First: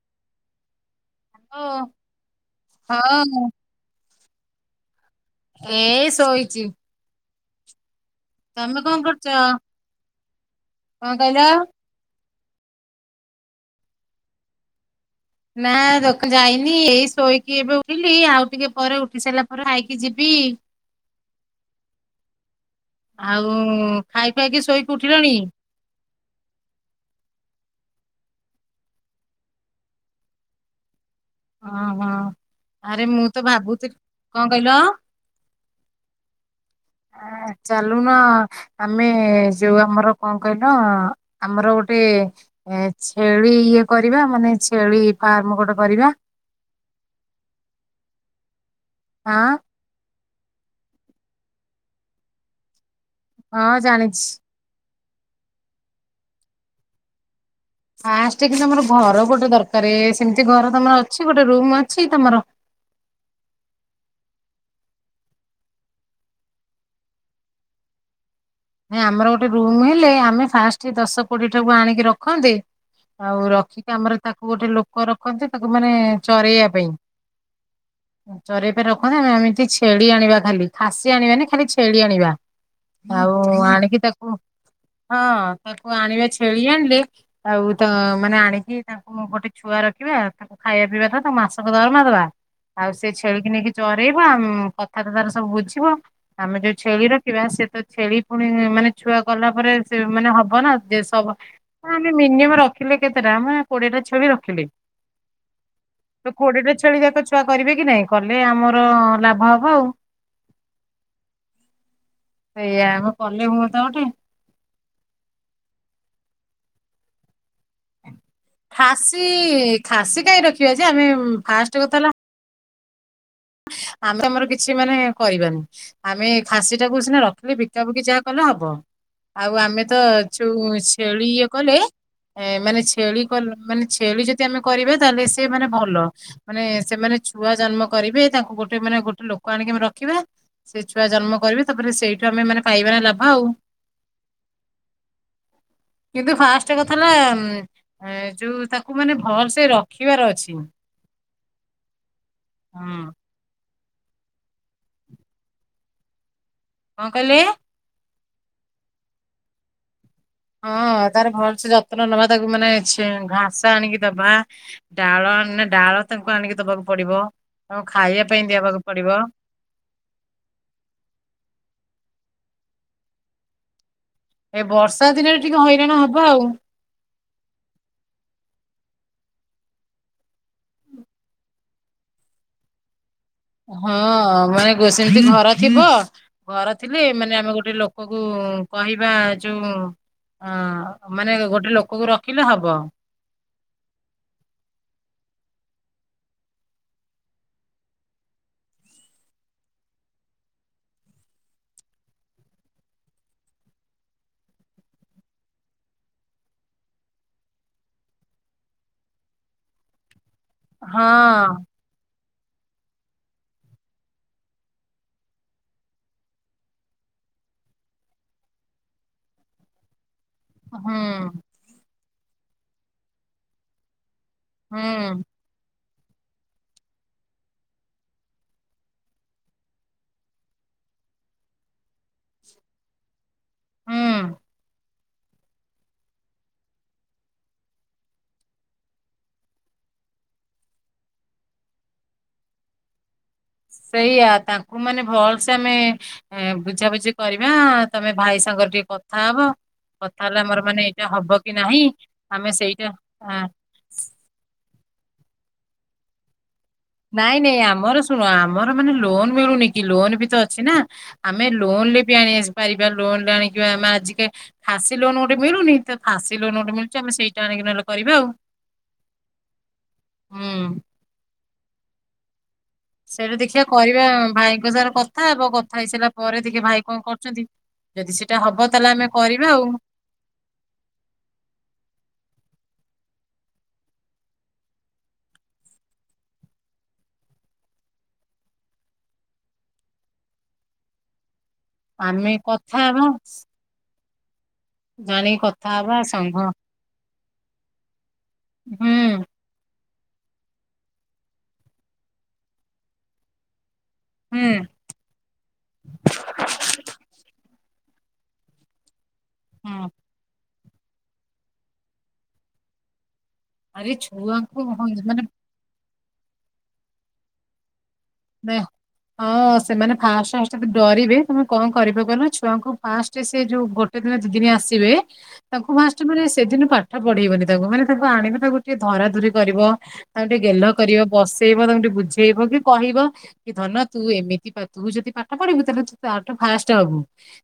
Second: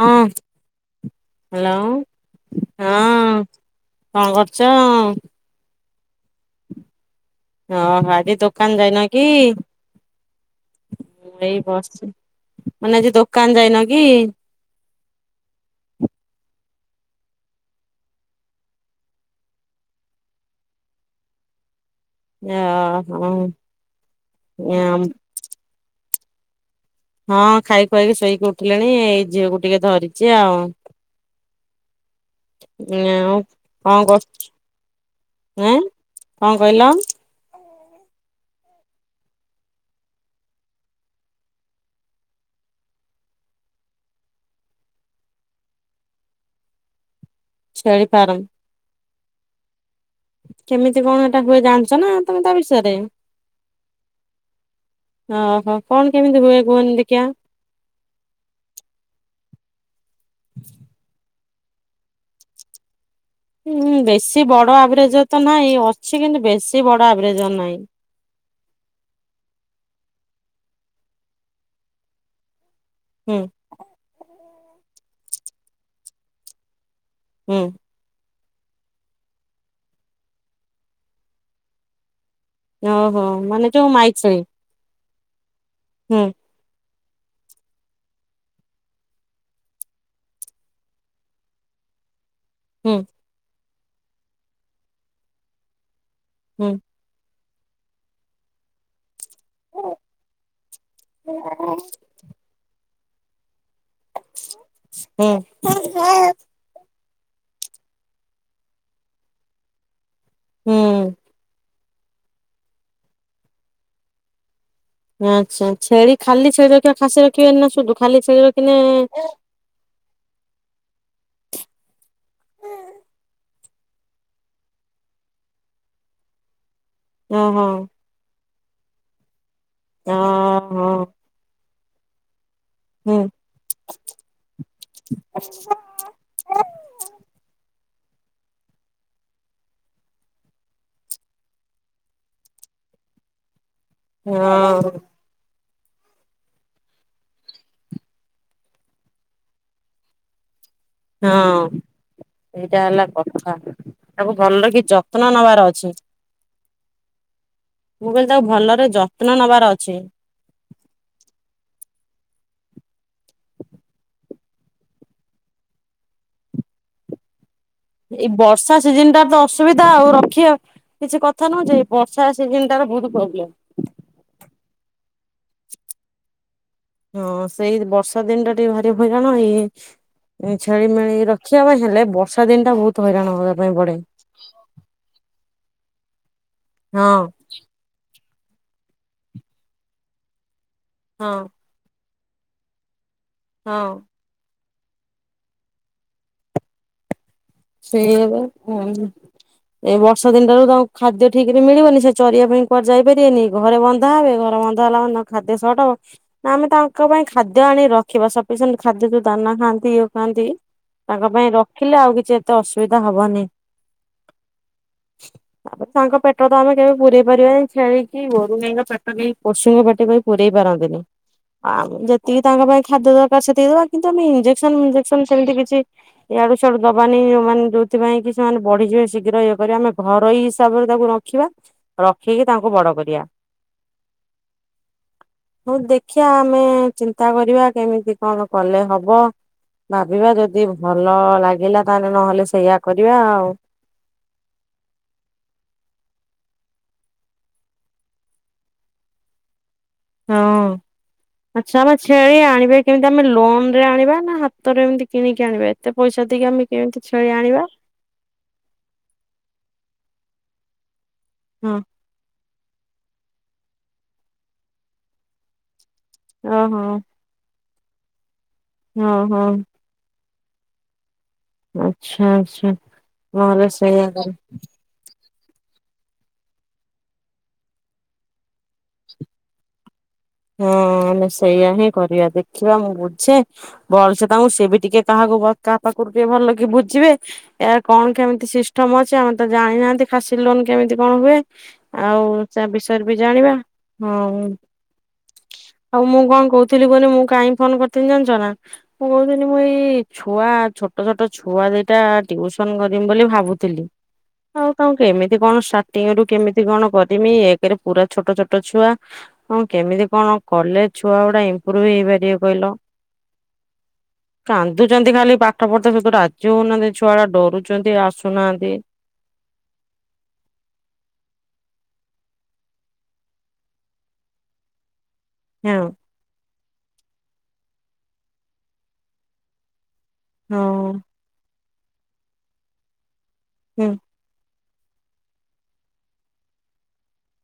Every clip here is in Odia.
ହଁ। ଓ ହ୍ୟାଲୋ ହଁ। କଣ କରୁଛ? ଏ ଶୋଇଛି। ହଁ ଆ। ଏ ଦୋକାନ ତମେ କଣ ଯାଇନ କି? କରୁଛ? କଣ କହିଲ? ଏଇ ବସିଛି। ମାନେ ଆଜି ଦୋକାନ ଯାଇନ କି? ନା ଦୋକନ ଯାଇନି ଏଇ ଶୋଇକି ଏବେ ଉଠିଲି ଆଉ ଟିକେ ପରେ ଉଠି ସାରିଲା ପରେ ଖାଇକି ଯିବି। ଓହୋ। ଆଉ ଖାଇ ପିଆକି ଶୋଇକି ଉଠିଲଣି? ହଁ ଖାଇ ପିଆକି ଶୋଇକି ଉଠିଲିଣି ଏଇ ଝିଅକୁ ଟିକେ ଧରିଛି ଆଉ। ଓହୋ ଆରେ ମୁଁ ଆଉ ତ ଭାବୁଥିଲି କରୁ କଣ କହିଲ ଏଁ କଣ କହିଲ ଏ ଚାଲୁନ? ଆମେ ଯୋଉ ଆମର କଣ କହିଲ ଆମର ଗୋଟେ ଛେଳି ଇଏ କରିବା ମାନେ ଛେଳି ଫାର୍ମ ଗୋଟେ କରିବା। ଛେଳି ଫାର୍ମ । ଆଁ। କେମିତି କଣ ଏଟା ହୁଏ ଜାଣିଛ ନା ତମେ ତା ବିଷୟରେ। ହଁ ଜାଣିଛି। ଓହୋ କଣ କେମିତି ହୁଏ କୁହନି ଦେଖିବା। ଫାଷ୍ଟ କିନା ଆମର ଘର ଗୋଟେ ଦରକାର ସେମିତି ଘର ତମର ଅଛି ଗୋ ରୁମ ଅଛି ତମର। ହୁଁ ବେଶି ବଡ ଆଭରେଜ ତ ନାହିଁ ଅଛି କିନ୍ତୁ ବେଶି ବଡ ଆଭରେଜ ନାହିଁ। ଆମର ଗୋଟେ ରୁମ ହେଲେ ଆମେ ଫାଷ୍ଟ ଦଶ କୋଡି ଠାକୁ ଆଣିକି ରଖନ୍ତେ। ହୁଁ ଆଉ ରଖିକି ଆମର ତା ଗୋଟେ ଲୋକ ରଖନ୍ତି ତାକୁ ମାନେ ଚରେଇବା ପାଇଁ। ହୁଁ। ଚରେଇବା ପାଇଁ ରଖନ୍ତେ ଆମେ ଏମିତି ଛେଳି ଆଣିବା ଖାଲି ଖାସି ଆଣିବାନି ଖାଲି ଛେଳି ଆଣିବା। ଓହୋ। ଆଉ ମାନେ ଯୋଉ ଆଣିକି ତାକୁ ମାଇଛେଳି। [inaudible] ତାକୁ ଆଣିବା ଛେଳି ଆଣିଲେ। ଆଉ ତ ମାନେ ଆଣିକି ତାଙ୍କୁ ଗୋଟେ ଛୁଆ ରଖିବା ତାଙ୍କୁ ଖାଇବା ପିଇବା ଦବା ତାଙ୍କୁ ମାସକୁ ଦରମା ଦବା। ଆଉ ହୁଁ ସେ ଛେଳିକୁ ନେଇକି ଚରେଇବା ଉଁ କଥା ତ ତାର ସବୁ ବୁଝିବା। ଆମେ ହୁଁ। ଯୋଉ ଛେଳିର [unintelligible] ବା ସେ ତ ଛେ। ପୁଣି ମାନେ ଛୁଆକୁ ଗଲା ପରେ ହୁଁ। ସେ ମାନେ ହବ ନା ଦେଢ଼ସ ଅ ଆମେ ମିନିମମ୍ ଦେଖିଲେ କେତେ ଟାମ କୋଡଟା ଛେଳି ରଖିଲି ତ କୋଡଟା ଛେଳି ଯାକ ଛୁଆ କରିବେ କି ନାଇଁ କଲେ ଆମର ଲାଭ ହବ ଆଉ ହୁଁ ସେଇଆ କଲେ ହୁ ତ ଗୋଟେ ଆଚ୍ଛା ଛେଳି ଖାଲି ଛେଳି ରଖିବା ଖାସି ରଖି ଖାସିୀ ଖାସି କାହିଁ ରଖିବା ଯେ ଆମେ ଫାଷ୍ଟ କ ହେ ଆମେ ଆମର କିଛି ମାନେ କରିବାନି ଆମେ ଖାସି ବଜାକୁୁନା ରଖିଲେ ଓହୋ ବିକା ବିକିାହା କଲେ ହେବ ହଁ ଆଉ ଆମେ ତ ଯୋଉ ଓହୋ ଛେଳି ଇଏ କଲେ ଏ ମାନେ ହୁଁ ଛେଳି କ ମାନେ ଛେଳି ଯଦି ଆମେ କରିବା ତାହେଲେ ସେ ମାନେ ଭଲ ମାନେ ସେମାନେ ଛୁଆ ଜନ୍ମ କରିବେ ତାଙ୍କୁ ଗୋଟେ ମାନେ ଗୋଟେ ଲୋକ ଆଣିକି ଆମେ ରଖିବା ସେ ଛୁଆ ଜନ୍ମ କରିବି ତାପରେ ସେଇଠୁ ଆମେ ମାନେ ଖାଇବାାରେ ଲାଭା ଆଉ ହଁ କିନ୍ତୁ ଫାଷ୍ଟ କଥା ହେଲା ଯୋଉ ତାକୁ ମାନେ ଭଲ ସେେ ରଖିବାର ଅଛି। ହଁ ସେଇଟା ହୁଁ ହେଲା କଣ? ତାକୁ ଭଲରେଖି ଯତ୍ନ ନେବାର ଅଛି। କଣ କହିଲେ ମୁଁ କହିଲି ତାକୁ ଭଲରେ ଯତ୍ନ ନେବାର ଅଛି। ହଁ ତାର ଭଲ ସେ ଯତ୍ନ ନବା ତାକୁ ମାନେ ଘାସ ଆଣିକି ଦବା ଡାଳ ଡାଳ ତାଙ୍କୁ ଆଣିକି ଦବାକୁ ପଡିବ ଆଉ ଖାଇବା ଏଇ ପାଇଁ ବର୍ଷା ଦେବାକୁ ପଡିବ। ସିଜନ ଟା ତ ଅସୁବିଧା ଆଉ ରଖିବା ଆ କିଛି କଥା ନଉଛି ବର୍ଷା ସେ ଜିନଟ ବହୁତ ପ୍ରୋବ୍ଲେ ଏ ବର୍ଷା ଦିନରେ ଟିକେ ହଇରାଣ ହବ ଆଉ ହଁ ସେଇ ବର୍ଷା ଦିନ ଟା ଟିକେ ଭାରି ହଇରାଣ ଏଇ ଛେଳିମେଳି ରଖିବା ପାଇଁ ହେଲେ ବର୍ଷା ଦିନ ଟା ବହୁତ ହଇରାଣ ହବା ପାଇଁ ପଡେ ହଁ ମାନେ ସେମିତି ଘର ଥିବ ହଁ ଘର ଥିଲେ ହଁ ମାନେ ଆମେ ଗୋଟେ ଲୋକ କୁ କହିବା ଯୋଉ ହଁ ହଁ ମାନେ ଗୋଟେ ଲୋକଙ୍କୁ ରଖ କିିଲେ ହବ ହଁ ସେଇବ ଏ ବର୍ଷା ଦିନଟାରୁ ତାଙ୍କୁ ଖାଦ୍ୟ ଠିକରେ ମିଳିବନି ସେ ଚରିବା ପାଇଁ କୁଆଡେ ଯାଇପାରିବେନି ଘରେ ବନ୍ଧା ହବେ ଘରେ ବନ୍ା ହେଲା ଖାଦ୍ୟ ସର୍ଟ ହବ ନା ଆମେ ତାଙ୍କ ପାଇଁ ଖାଦ୍ୟ ଆଣିିକି ରଖିବା ସଫିସିଏଣ୍ଟ ଖାଦ୍ୟ ଯୋଉ ଦାନା ଖାଆନ୍ତି ଇଏ? ଥାନ୍ତି ହଁ ତାଙ୍କ ପାଇଁ ରଖିଲେ ଆଉ କିଛି? ଏତେ ଅସୁବିଧା ହବନି ତାପରେ ତାଙ୍କ ପେଟ ତ ଆମେ କେବେ ପୂରେଇ ପାରିବାନି ଛେଳିିକି ଗୋରୁଗାଇଙ୍କ ପେଟ ବି ପଶୁଙ୍କ ପେଟ ବି? ପରେଇ ହୁଁ ପାରନ୍ତିନି ଆଉ ଆମ ଯେ ଟିକେ ତାଙ୍କ ପାଇଁ ଖାଦ୍ୟ ଦରକାର ସେଠକଦବା କିନ୍ତୁ ତମେ ଇଞ୍ଜେକ୍ସନ ହୁଁ ମିଞ୍ଜେକ୍ସନ ସେମିତି କିଛି ୟାଡୁ ସ୍ୟାଡୁ ଦବାନି। ମାନେ ଯୋଉଥିପାଇଁ କି ସେମାନେ ବଢିଯିବେ ଶୀଘ୍ର ଇଏ କରିବା ଆମେ ଘରୋଇ ହିସାବରେ ତାକୁ ରଖିବା ରଖିକି ତାଙ୍କୁ ବଡ କରିବା। ହୁଁ। ହଉ ଦେଖିବା ଆମେ ଚିନ୍ତା କରିବା କେମିତି କଣ କଲେ ହବ ଭାବିବା ଯଦି ଭଲ ଲାଗିଲା ତାହେଲେ ନହେଲେ ସେଇଆ କରିବା ଆଉ। ସେଇଆ ତାଙ୍କୁ ମାନେ ଭଲସେ ଆମେ ବୁଝାବୁଝି କରିବା ତମେ ଭାଇ ସାଙ୍ଗରେ ଟିକେ କଥା ହବ। କଥା ହଁ ହେଲେ ଆମର ମାନେ ଏଇଟା ହବ କି ନାହିଁ ଆଚ୍ଛା ଆମେ ଛେଳି ଆମେ ଆଣିବା ସେଇଟା କେମିତି ଆମେ ଆଁ ଲୋନ ରେ ଆଣିବା ନା ହାତରେ ଏମିତି କିଣିକି ଆଣିବା ଏତେ ପଇସା ଦେଇକି ଆମେ କେମିତି ଛେଳି ନାଇଁ ନାଇଁ ଆଣିବା? ଆମର ଶୁଣ ଆମର ମାନେ ଲୋନ ମିଳୁନି ଲୋନ ବି ତ ଅଛି ନା। ଆମେ ହଁ। ଲୋନ ଲେ ବିି ଆଣି ଆସିବାୁ। ପାରିବା ଲୋନ ରେ ଆଣିକି ଆମେ ଆଜିକା ଖାସି ଲୋନ ଗୋଟେ ମିଳୁନି। ଖାସି ଲୋନ ଗୋଟେ ଓହୋ ମିଳୁଚି ଆମେ ସେଇଟା ଆଣିକିନା କରିବା ଆଉ। ହଁ ହଁ। ହଁ। ଆଚ୍ଛା ଆଚ୍ଛା। ସେଇଟା ଦେଖିବା ନହେଲେ ସେଇଆ କରିବା କର ଭାଇଙ୍କ ସାର କଥା କଥା ହବ କଥା ହେଇସାରିଲା ପରେ ଟିକେ ଭାଇ କଣ କରୁଛନ୍ତି ଯଦି ସେଇଟା ହବ ତାହେଲେ ଆମେ କରିବା ଆଉ। ହଁ ଆମେ ସେଇୟଆ ହିଁ କରିବା ଦେଖିବା ମୁଁ ବୁଝେ ଭଲସେ ତାଙ୍କୁ ସେ ବି ଟିକେ କାହାକୁ କାହା ପାଖରୁ ଟିକେ ଭଲ କି ବୁଝିବେ ଏର କଣ କେମିତି ସିଷ୍ଟମ ଅଛି ଆମେ ତ ଜାଣିନାହାନ୍ତି ଖାସି ଲୋନ କେମିତି କଣ ହୁଏ। ଆଉ ଆମେ ସେ କଥା ହବା ବିଷୟରେ ବି ଜାଣିବା। ହଁ। ଜାଣିକି କଥା ହବା ଆଉ ମୁଁ ସାଙ୍ଗ କଣ କହୁଥିଲି କହନି ମୁଁ କାହିଁକି ଫୋନ କରିଥିଲି ଜାଣିଛନା ହୁଁ ମୁଁ କହୁଥିଲି ମୁଁ ଏଇ ଛୁଆ ଛୋଟ ଛୋଟ ଛୁଆ ଦିଟା ଟିଉସନ କରିମ ବୋଲି ଭାବୁଥିଲି। ହୁଁ ଆଉ ତାଙ୍କୁ କେମିତି କଣ ଷ୍ଟାର୍ଟିଙ୍ଗ ରୁ କେମିତି କଣ କରିମି ଏକରେ ପୁରା ଛୋଟ ଛୋଟ ଛୁଆ। ହଁ କେମିତି ହଁ କଲେଜ ଛୁଆ ଗୁଡା ଇମ୍ପ୍ରୁଭ ହେଇପାରିବେ କହିଲ? ଆରେ ଛୁଆଙ୍କୁ କାନ୍ଦୁଛନ୍ତି ମାନେ ଖାଲି ପାଠ ପଢା ରାଜି ହଉନାହାନ୍ତି ଛୁଆ ଗୁଡା ଡରୁଛନ୍ତି। ନା ଆସୁନାହାନ୍ତି। ହଁ ସେମାନେ ଫାଷ୍ଟ ଫାଷ୍ଟ ଯ ଡରିବେ ତମେ କଣ କରିବ ଛୁଆଙ୍କୁ ଫାଷ୍ଟ ସେ ଯୋଉ ଗୋଟେ ଦିନ ଦି ଦିନ ଆସିବେ ତାଙ୍କୁ ହଁ ଫାଷ୍ଟ ମନେ ସେଦିନ ପାଠ ପଢେଇବନି ତାକୁ ମାନେ ତାକୁ ଆଣିବ ତାକୁ ଟିକେ ଧରାଧୁରି କରିବ ତାଙ୍କୁ ଟିକେ ଗେଲ ହଁ କରିବ ବସେଇବ ତାଙ୍କୁ ଟିକେ ବୁଝେଇବ କି କହିବ ଆଛା। କି ଧନ ହୁଁ ତୁ ଏମିତି ତୁ ଯଦି ପାଠ ପଢିବୁ ତାହେଲେ ତୁ ଫାଷ୍ଟ ହବୁ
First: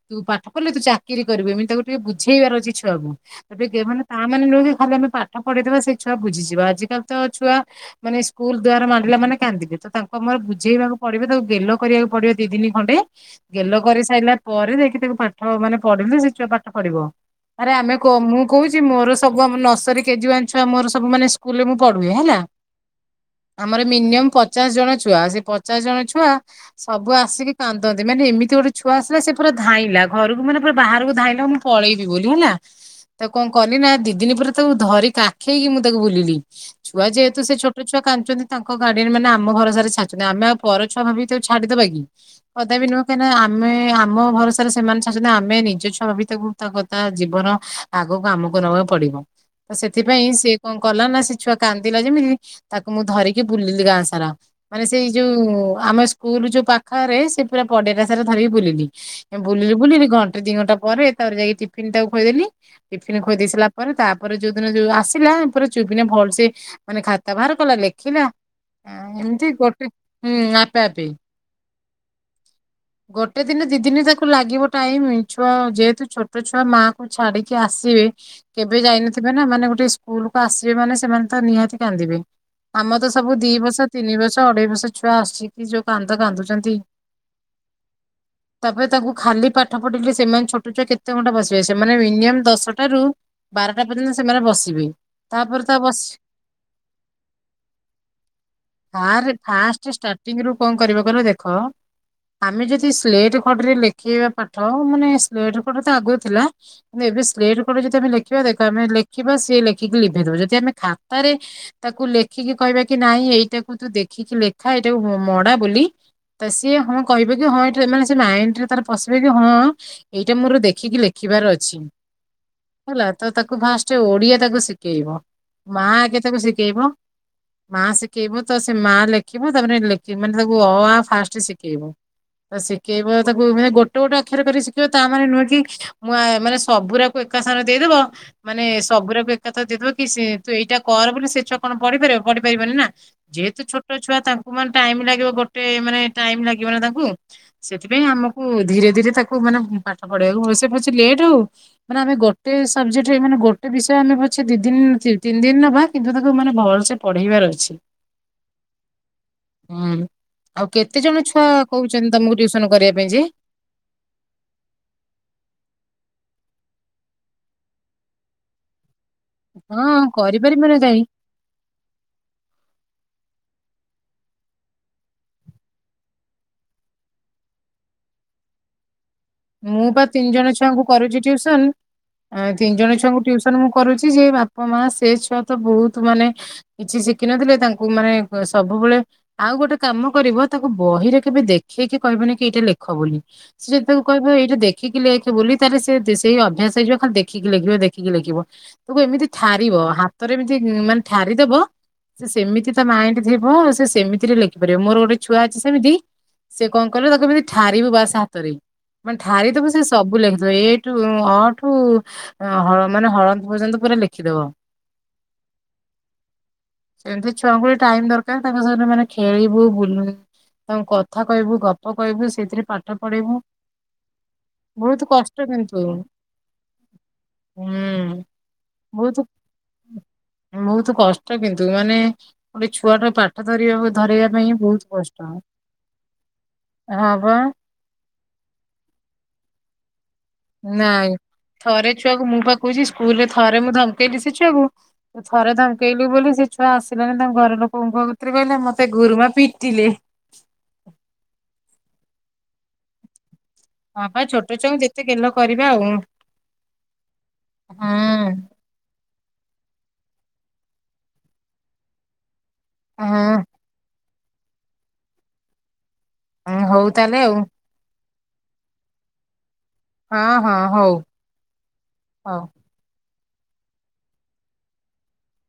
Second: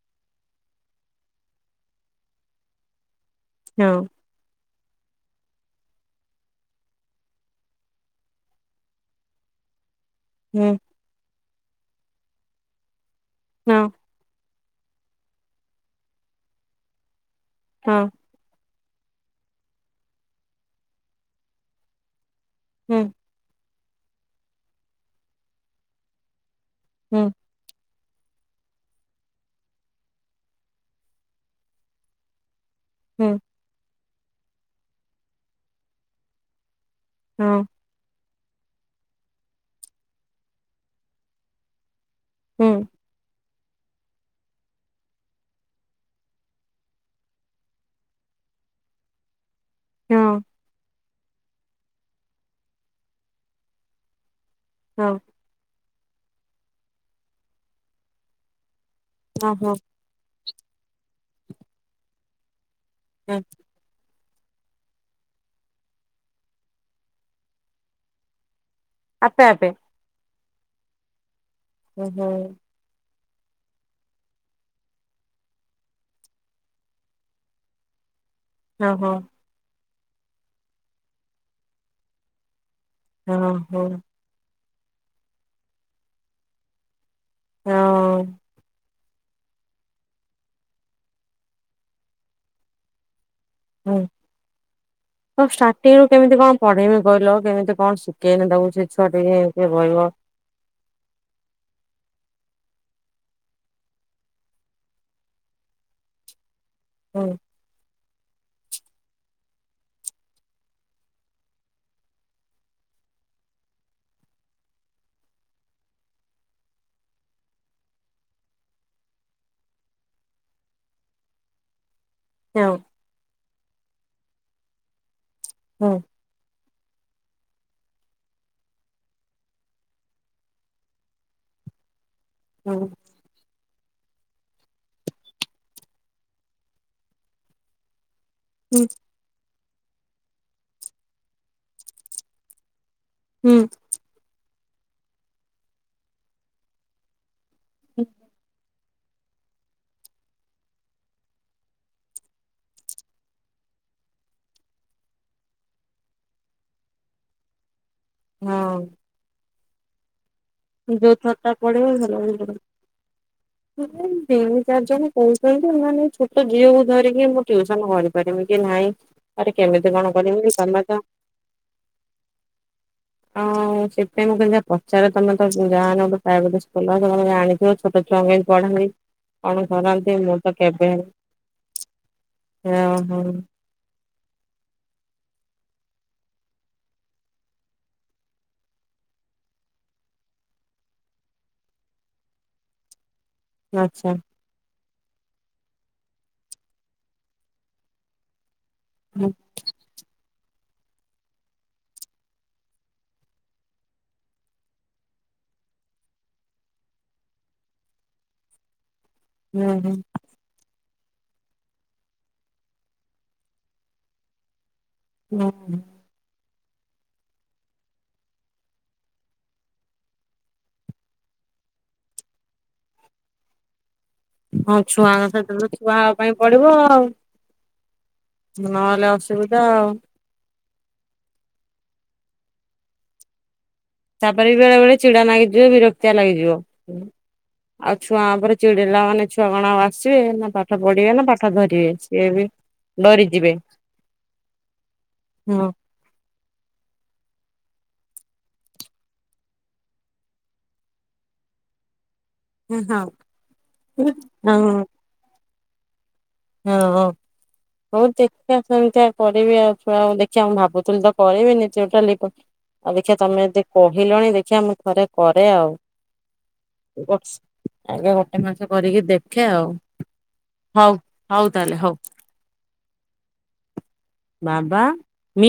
ତୁ ପାଠ ପଢିଲେ ତୁ ଚାକିରି କରିବୁ ଏମିତି ତାକୁ ଟିକେ ବୁଝେଇବାର ଅଛି ଛୁଆକୁ। ଏବେ ହଁ ଯୋଉଁମାନେ ତା ମାନେ ନୁେହଁଯେ ହଁ ଆମେ ପାଠ ପଢିଦବା ସେଇ ଛୁଆ ବୁଝିଯିବା ଆଜିକାଲି ତ ଛୁଆ ମାନେ ସ୍କୁଲ ଦୁଵାର ମାଡିଲା ମାନେ କାନ୍ଦିଲେ ତ ତାଙ୍କ ମୋର ହୁଁ ଯେଇବାକୁ ପିବେ ତାକୁ ଗେଲୋ କରିବାକୁ ପଡିବ ଦି ଦିନି ଖଣ୍ଡେ। ଗେଲ ହଁ କରି ସାରିଲା। ପରେ ଯାଇକି ତାକୁ ପାଠ ମାନେ ପଢିଲି ସେ ଛୁଆ ପାଠ ପଢିବ। ଆରେ ଆମେ ହଁ କ ମୁଁ କହୁଛି। ମୋର ସବୁ ଆମ ନର୍ସରୀ କେଜୀ ୱାନ୍ ଛୁଆ ମୋର ସବୁ। ମାନେ ସ୍କୁଲରେ ମୁଁ ପଢୁଏ ହେଲା। ହୁଁ। ଆମର ମିନିୟମ୍ ପଚାଶ ଜଣ ଛୁଆ ସେ ପଚାଶ ଜଣ ଛୁଆ ସବୁ ହୁଁ ଆସିକି କାନ୍ଦି ମାନେ ଏମିତି ଗୋଟେ ଛୁଆ ଆସିଲ ସେ ପୁରା ଧାଇଁଲା ଘରକୁ ମାନେ ପୁରା ବାହାରକୁ ଧାଇଁଲା ମୁଁ ପଳେଇବି ବୋଲି ହେଲା। ତ ହୁଁ କଣ କଲିି ନା ଦିଦି ଦି ଦିନ ପରେ ତାକୁ ଧରି କାଖେଇକି ମୁଁ ତାକୁ ବୁଲିଲି। ଛୁଆ ଯେହେତୁ ସେ ହଁ ଛୋଟ ଛୁଆ କାନ୍ଦୁଛନ୍ତି। ତାଙ୍କ ଗାର୍ଡିଆନ ମାନେ ଆମ ଭରସା ରେ ଛାଡିଛନ୍ତି। ଆମେ ଆଉ ପରଛୁଆ ଭାବିକି ତାକୁ ଛାଡିଦେବା କି? ହୁଁ କଦା ବି ନୁେହଁ କାଇଁକିନା ଆମେ ଆମ ଭରସାରେ ସେମାନେ ଚାଡ଼ିଛନ୍ତି ଆମେ ନିଜ ଛୁଆ ଭିତକୁ ତା କଥା ଜୀବନ ଆଗକୁ ଆମକୁ ନବାକୁ ପଡିବ। ତ ସେଥିପାଇଁ ହଁ ସେଏ କଣ କଲା ନା ସେ ଛୁଆ କାନ୍ଦିଲା ଯେମିତି ତାକୁ ମୁଁ ଧରିକି ବୁଲିଲି ଗାଁ ସାରା। ମାନେ ସେଇ ହଁ ଯୋଉ ଆମେ ସ୍କୁଲ ଯୋଉ ପାଖରେ ସେ ପୁରା ପଡ଼ିଆଟା ସାରା ଧରିକି ବୁଲିଲି। ଏ ହଁ ବୁଲିଲି ହଁ ବୁଲିଲି ଘନ୍ ଦି ଘଣ୍ଟା ପରେ ତା ଯାଇକି ଟିଫିନ ତାକୁ ଖୋଇଦେଲି। ଟିଫିନ ହଁ ଖୋଇଦେଇି ସୀରିଲା ପରେ ତା ପରେ ପରେ ଯୋଉ ଦିନ ଯୋଉ ଆସିଲା ପରେ ଚୁପକିନା ଭଲସ ମାନେ ଖାତା ବାହାର କଲା ଲେଖିଲା। ହଁ ଆପେ ଏମତି ଆପେ ହୁଁ ଆପେ ଆପେ ହୁଁ ହୁଁ, ଗୋଟେ ଦିନ ଦି ଦିନ ତାକୁ ଲାଗିବ ଟାଇମ ଛୁଆ ଯେହେତୁ ଛୋଟ ଛୁଆ ମା କୁ ଛାଡିକି ଆସିବେ କେବେ ହଁ ହଁ ଯାଇନଥିବେ ନା ମାନେ ଗୋଟେ ସ୍କୁଲ କୁ ଆସିବେ ମାନେ ସେମାନେ ତ ନିହାତି କାନ୍ଦିବେ। ଆମ ତ ସବୁ ହଁ ଦି ବର୍ଷ ହଁ ତିନି ବର୍ଷ, ଅଢେଇ ବର୍ଷ ଛୁହା ଆସିକି ଜଉ କାନ୍ଦ କାନ୍ଦୁଛନ୍ତି। ହଁ, ଏବେ ତାଙ୍କୁ ଖାଲି ପାଠ ପଢିଲେ ସେମାନେ ଛୋଟ ଛୁଆ କେତେ ଘଣ୍ଟା ବସିବେ ସେମାନେ ମିନିମମ୍ ଦଶଟାରୁ- ବାରଟା ହୁଁ ପର୍ଯ୍ୟନ୍ତ ସେମାନେ ବସିବେ ତ ତାପରେ ତା ଷ୍ଟାର୍ଟିଂ ରୁ ବସି କେମିତି କଣ ପଢେଇମି କହିଲ କେମିତି କଣ ଶିଖେଇନ ତାକୁଛି- ଫାଷ୍ଟ ଷ୍ଟାର୍ଟିଂ ରୁ କଣ କରିବା କଲ ଦେଖ ଆମେ ଯଦି ସ୍ଲେଟ ଖଡ଼ିରେ ଲେଖେଇବା ପାଠ ମାନେ ସ୍ଲେଟ ଖଡିତ ଆଗରୁ ଥିଲା। ଏବେ ହୁଁ ସ୍ଲେଟ ଖଡ଼ିରେ ଯଦି ଲେଖି ଲଖିବା ଦେଖ ଆମେ ଲେଖିବା ସିଏ ଲେଖିକି ଲିଭେଇଦବା ଯଦି ଆମେ ଖାତାରେ ତାକୁ ଲେଖିକି କହିବା କି ନାଇଁ ଏଇଟା ମୁ ତୁ ଦେଖିକି ଲେଖା ଏଇଟା ମଡା ବୋଲି ତ ସିଏ ହଁ କହିବେ କି ହଁା ମାନେ ସେ ମାଇଣ୍ଡରେ ତାର ପଶିବେ କି ହଁ ଏଇଟା ମୋର ଦେଖିକି ଲେଖିବାର ଅଛି। ହଁ ହେଲା ତ ତାକୁ ଫାଷ୍ଟ ଓଡିଆ ତାକୁ ଶିଖେଇବ। ମା ହୁଁ ଆଗେ ତାକୁ ଶିଖ ଏବଂ ମା ଶିଖେଇବ ତ ସେ ମାଆ ଲେଖିବ ତାପରେ ମାନେ ତାକୁ ଅ ଫାଷ୍ଟ ଶିଖେଇବ। ହୁଁ ଶିଖେଇବା ତାକୁ ଗୋଟେ ଗୋଟ ଗୋଟେ ଆଖିରେ କରି ଶିଖିବ ତା ମାନେ ନୁହେ କି ମୁ ମାନେ ସବୁରାକୁ ଏକା ସ୍ଥାନ ଦେଇଦବ, ମାନେ ସବୁୁର, ତ ଦେଇଦବ କି ତୁ ଏଇଟା କର ବୋଲି ସେ ଛୁଆ କଣ ପଢିପାରିବ ପଢି ପାରିବନି ନା, ଯେ ହୁଁ ତୁ ଛୋଟଛୁଆ ତାକୁ, େ ଟାଇମ ଲାଗିବ ଗୋଟେ ମାନେ ଟାଇମ ଲାଗିବ ନା ତାକୁ। ସେଥିପାଇଁ ହୁଁ ଆମକୁ ଧୀରେ ରେ ତାକୁ ମାନେ ପାଠ ପଢେଇବାକୁ ହ ସେ ପେ ଲେଟ୍ ହଉ ମାନେ ଆମେ ଗୋଟେ ସବଜେକ୍ଟରେ ମାନେ ଗୋଟେ ବିଷୟ ଆମେ ପଛେ ଦି ଦିନ ତିନି ଦିନ ନବା କିନ୍ତୁ ତାକୁ ମାନେ ଭଲସେ ପଢେଇବାର ଅଛି। ହଁ ହଁ ଯୋଉ ଟା ପଡିବ ଭଲ ହ ଟିଉସନ କରିବା ପାଇଁ ଯେ? ତିନି ଚାରି ଜଣ କହୁଛନ୍ତି ମାନେ ଛୋଟ ଝିଅ ହ ଧରିକି ମୁଁ ଟ୍ୟୁସନ କରିପାରିବି କି ନାଇଁ, ଆରେ କେମିତି ହଁ କଣ କରିବକି କରିପାରିବନି ତମେ କାହିଁ ତ ହଁ ସେଥିପାଇଁ ମୁଁ କହିଲି ଦେଖି ପଚାରେ ତମେ [unintelligible] ଆଣିଥିବ ଛଟ ଛୁଆଁଙ୍କୁ କେମତି ପଢାନ୍ତି? କଣ ମୁଁ ବା କରନ୍ତି ତିନି ମୁଁ ତ ଜଣ ଛୁଆଙ୍କୁ କେବେ କରୁଛି ଟ୍ୟୁସନ ତିନି ଜଣ ଛୁଆଙ୍କୁ ଓହୋ ଟ୍ୟୁସନ ମୁଁ କରୁଛି। କି ସେ ବାପା ମା ସେ ଛୁଆ ତ ବହୁତ ମାନେ କିଛି ଶିଖିନଥିଲେ ତାଙ୍କୁ ମାନେ ସବୁବେଳେ ଆଉ ଗୋଟେ କାମ କରିବ ତାକୁ ବହିରେ କେବେ ଦେଖେଇକି କହିବନି କି ଏଇଟା ଲେଖ ବୋଲି। ଆଚ୍ଛା। ଯେ ଦେଖିକି ଲେଖେ ବୋଲି ତାହାଲେ ସେ ସେଇ ଅଭ୍ୟାସ ହେଇଯିବ ଖାଲି ଦେଖିକି ଲେଖିବ, ଦେଖିକି ଲେଖିବ। ତୁଗୁ ଏମିତି ହୁଁ ଥାରିବ ହାତ ଥରେ ଏମିତି ମାନେ ଠାରିଦବ ସେ ସେମିତି ତା ମାଇଣ୍ଡ ଥିବ। ସେ ସେମିତିରେ ଲେଖିପାରିବ, ମୋର ଗୋଟେ ଛୁଆ ଅଛି ସେମିତି ସେ କଣ କରେ ତାକୁ କେମିତି ଠାରିବୁ ବାସ ହାତରେ ମାନେ ଠାରିଦବ ସେ ହୁଁ। ସବୁ ଲେଖିଦବ ଏ ଅଠୁ--ଅଠୁ ହଳ--ମାନେ ହଳନ୍ଦ ପର୍ଯ୍ୟନ୍ତ ପୁରା ଲେଖିଦେବ ହୁଁ ହୁଁ। ସେମିତି ଛୁଆଙ୍କୁ ଟିକେ ଟାଇମ୍ ଦରକାର। ତାଙ୍କ ସହିତ ମାନେ ଖେଳିବୁ, ବୁଲ ତାଙ୍କୁ କଥା କହିବୁ, ଗପ କହିବୁ ସେଇଥିରେ ପାଠ ପଢେଇବୁ। ହଁ ବହୁତ ଛୁଆଙ୍କ କଷ୍ଟ ସହିତ ତ କିନ୍ତୁ ଛୁଆ ହବା ପାଇଁ ପଡିବ ଆଉ। ହୁଁ ନହେଲେ ବହୁତ ଅସୁବିଧା ଆଉ ବହୁତ କଷ୍ଟ କିନ୍ତୁ ମାନେ ଗୋଟେ ଛୁଆଟାର ପାଠ ଧରିବାକୁ ଧରେଇବା ତାପରେ ପାଇଁ ବେଳେ ବହୁତ ବେଳେ କଷ୍ଟ ଚିଡା ନାଗିଯିବ ବିରକ୍ତିଆ ଲାଗିଯିବ। ହଁ ବା ଆଉ ଛୁଆଁ ଉପରେ ଚିଡିଲା ମାନେ ଛୁଆ କଣ ଆଉ ଆସ ନାଇଁ ଥରେ ସିଏ ଛୁଆକୁ ମୁଁ ବି ପା କହୁଛି ସ୍କୁଲ ରେ ଡରିଯିବେ ଥରେ ମୁଁ ଧମକେଇଲି ସେ ଛୁଆକୁ ଥରେ ହଁ ଧମକେଇଲି ବୋଲି ସେ ଛୁଆ ଆସିଲାନି ତାଙ୍କ ଘର ଲୋକଙ୍କୁ କ-କତ୍ରିରେ କହିଲେ ମତେ ଗୁରୁମା ପିଟିଲେ। ଏ ହଁ। ହଁ ପା ଛୋଟଛୁଆଙ୍କୁ ଯେତେ ଗେଲ କରିବା ଆଉ। ହଁ ଅ ହଉ ହୁଁ ଦେଖିବା ସେମତିଆ। କରିବି ଆଉ ଛୁଆ ଦେଖିବା ମୁଁ ଭାବୁଥିଲି ତ କରିବିନି ସେଉଟା ଲିପ ଅ ଦେଖିବା ତମେ ଯଦି କୋ ହେଲଣି ଦେଖିବା ମୁଁ ଥରେ କରେ ଆଉ। ହୁଁ ହଉ ତାହେଲେ ବସ ଆଉ। ଆଗେ [unintelligible] ଏ ମାସ କରିକି ଦେଖେ ଆଉ। ହଁ ହଁ ହଉ। ହଉ ତାହଲେ ହଉ। ବାବା। ମି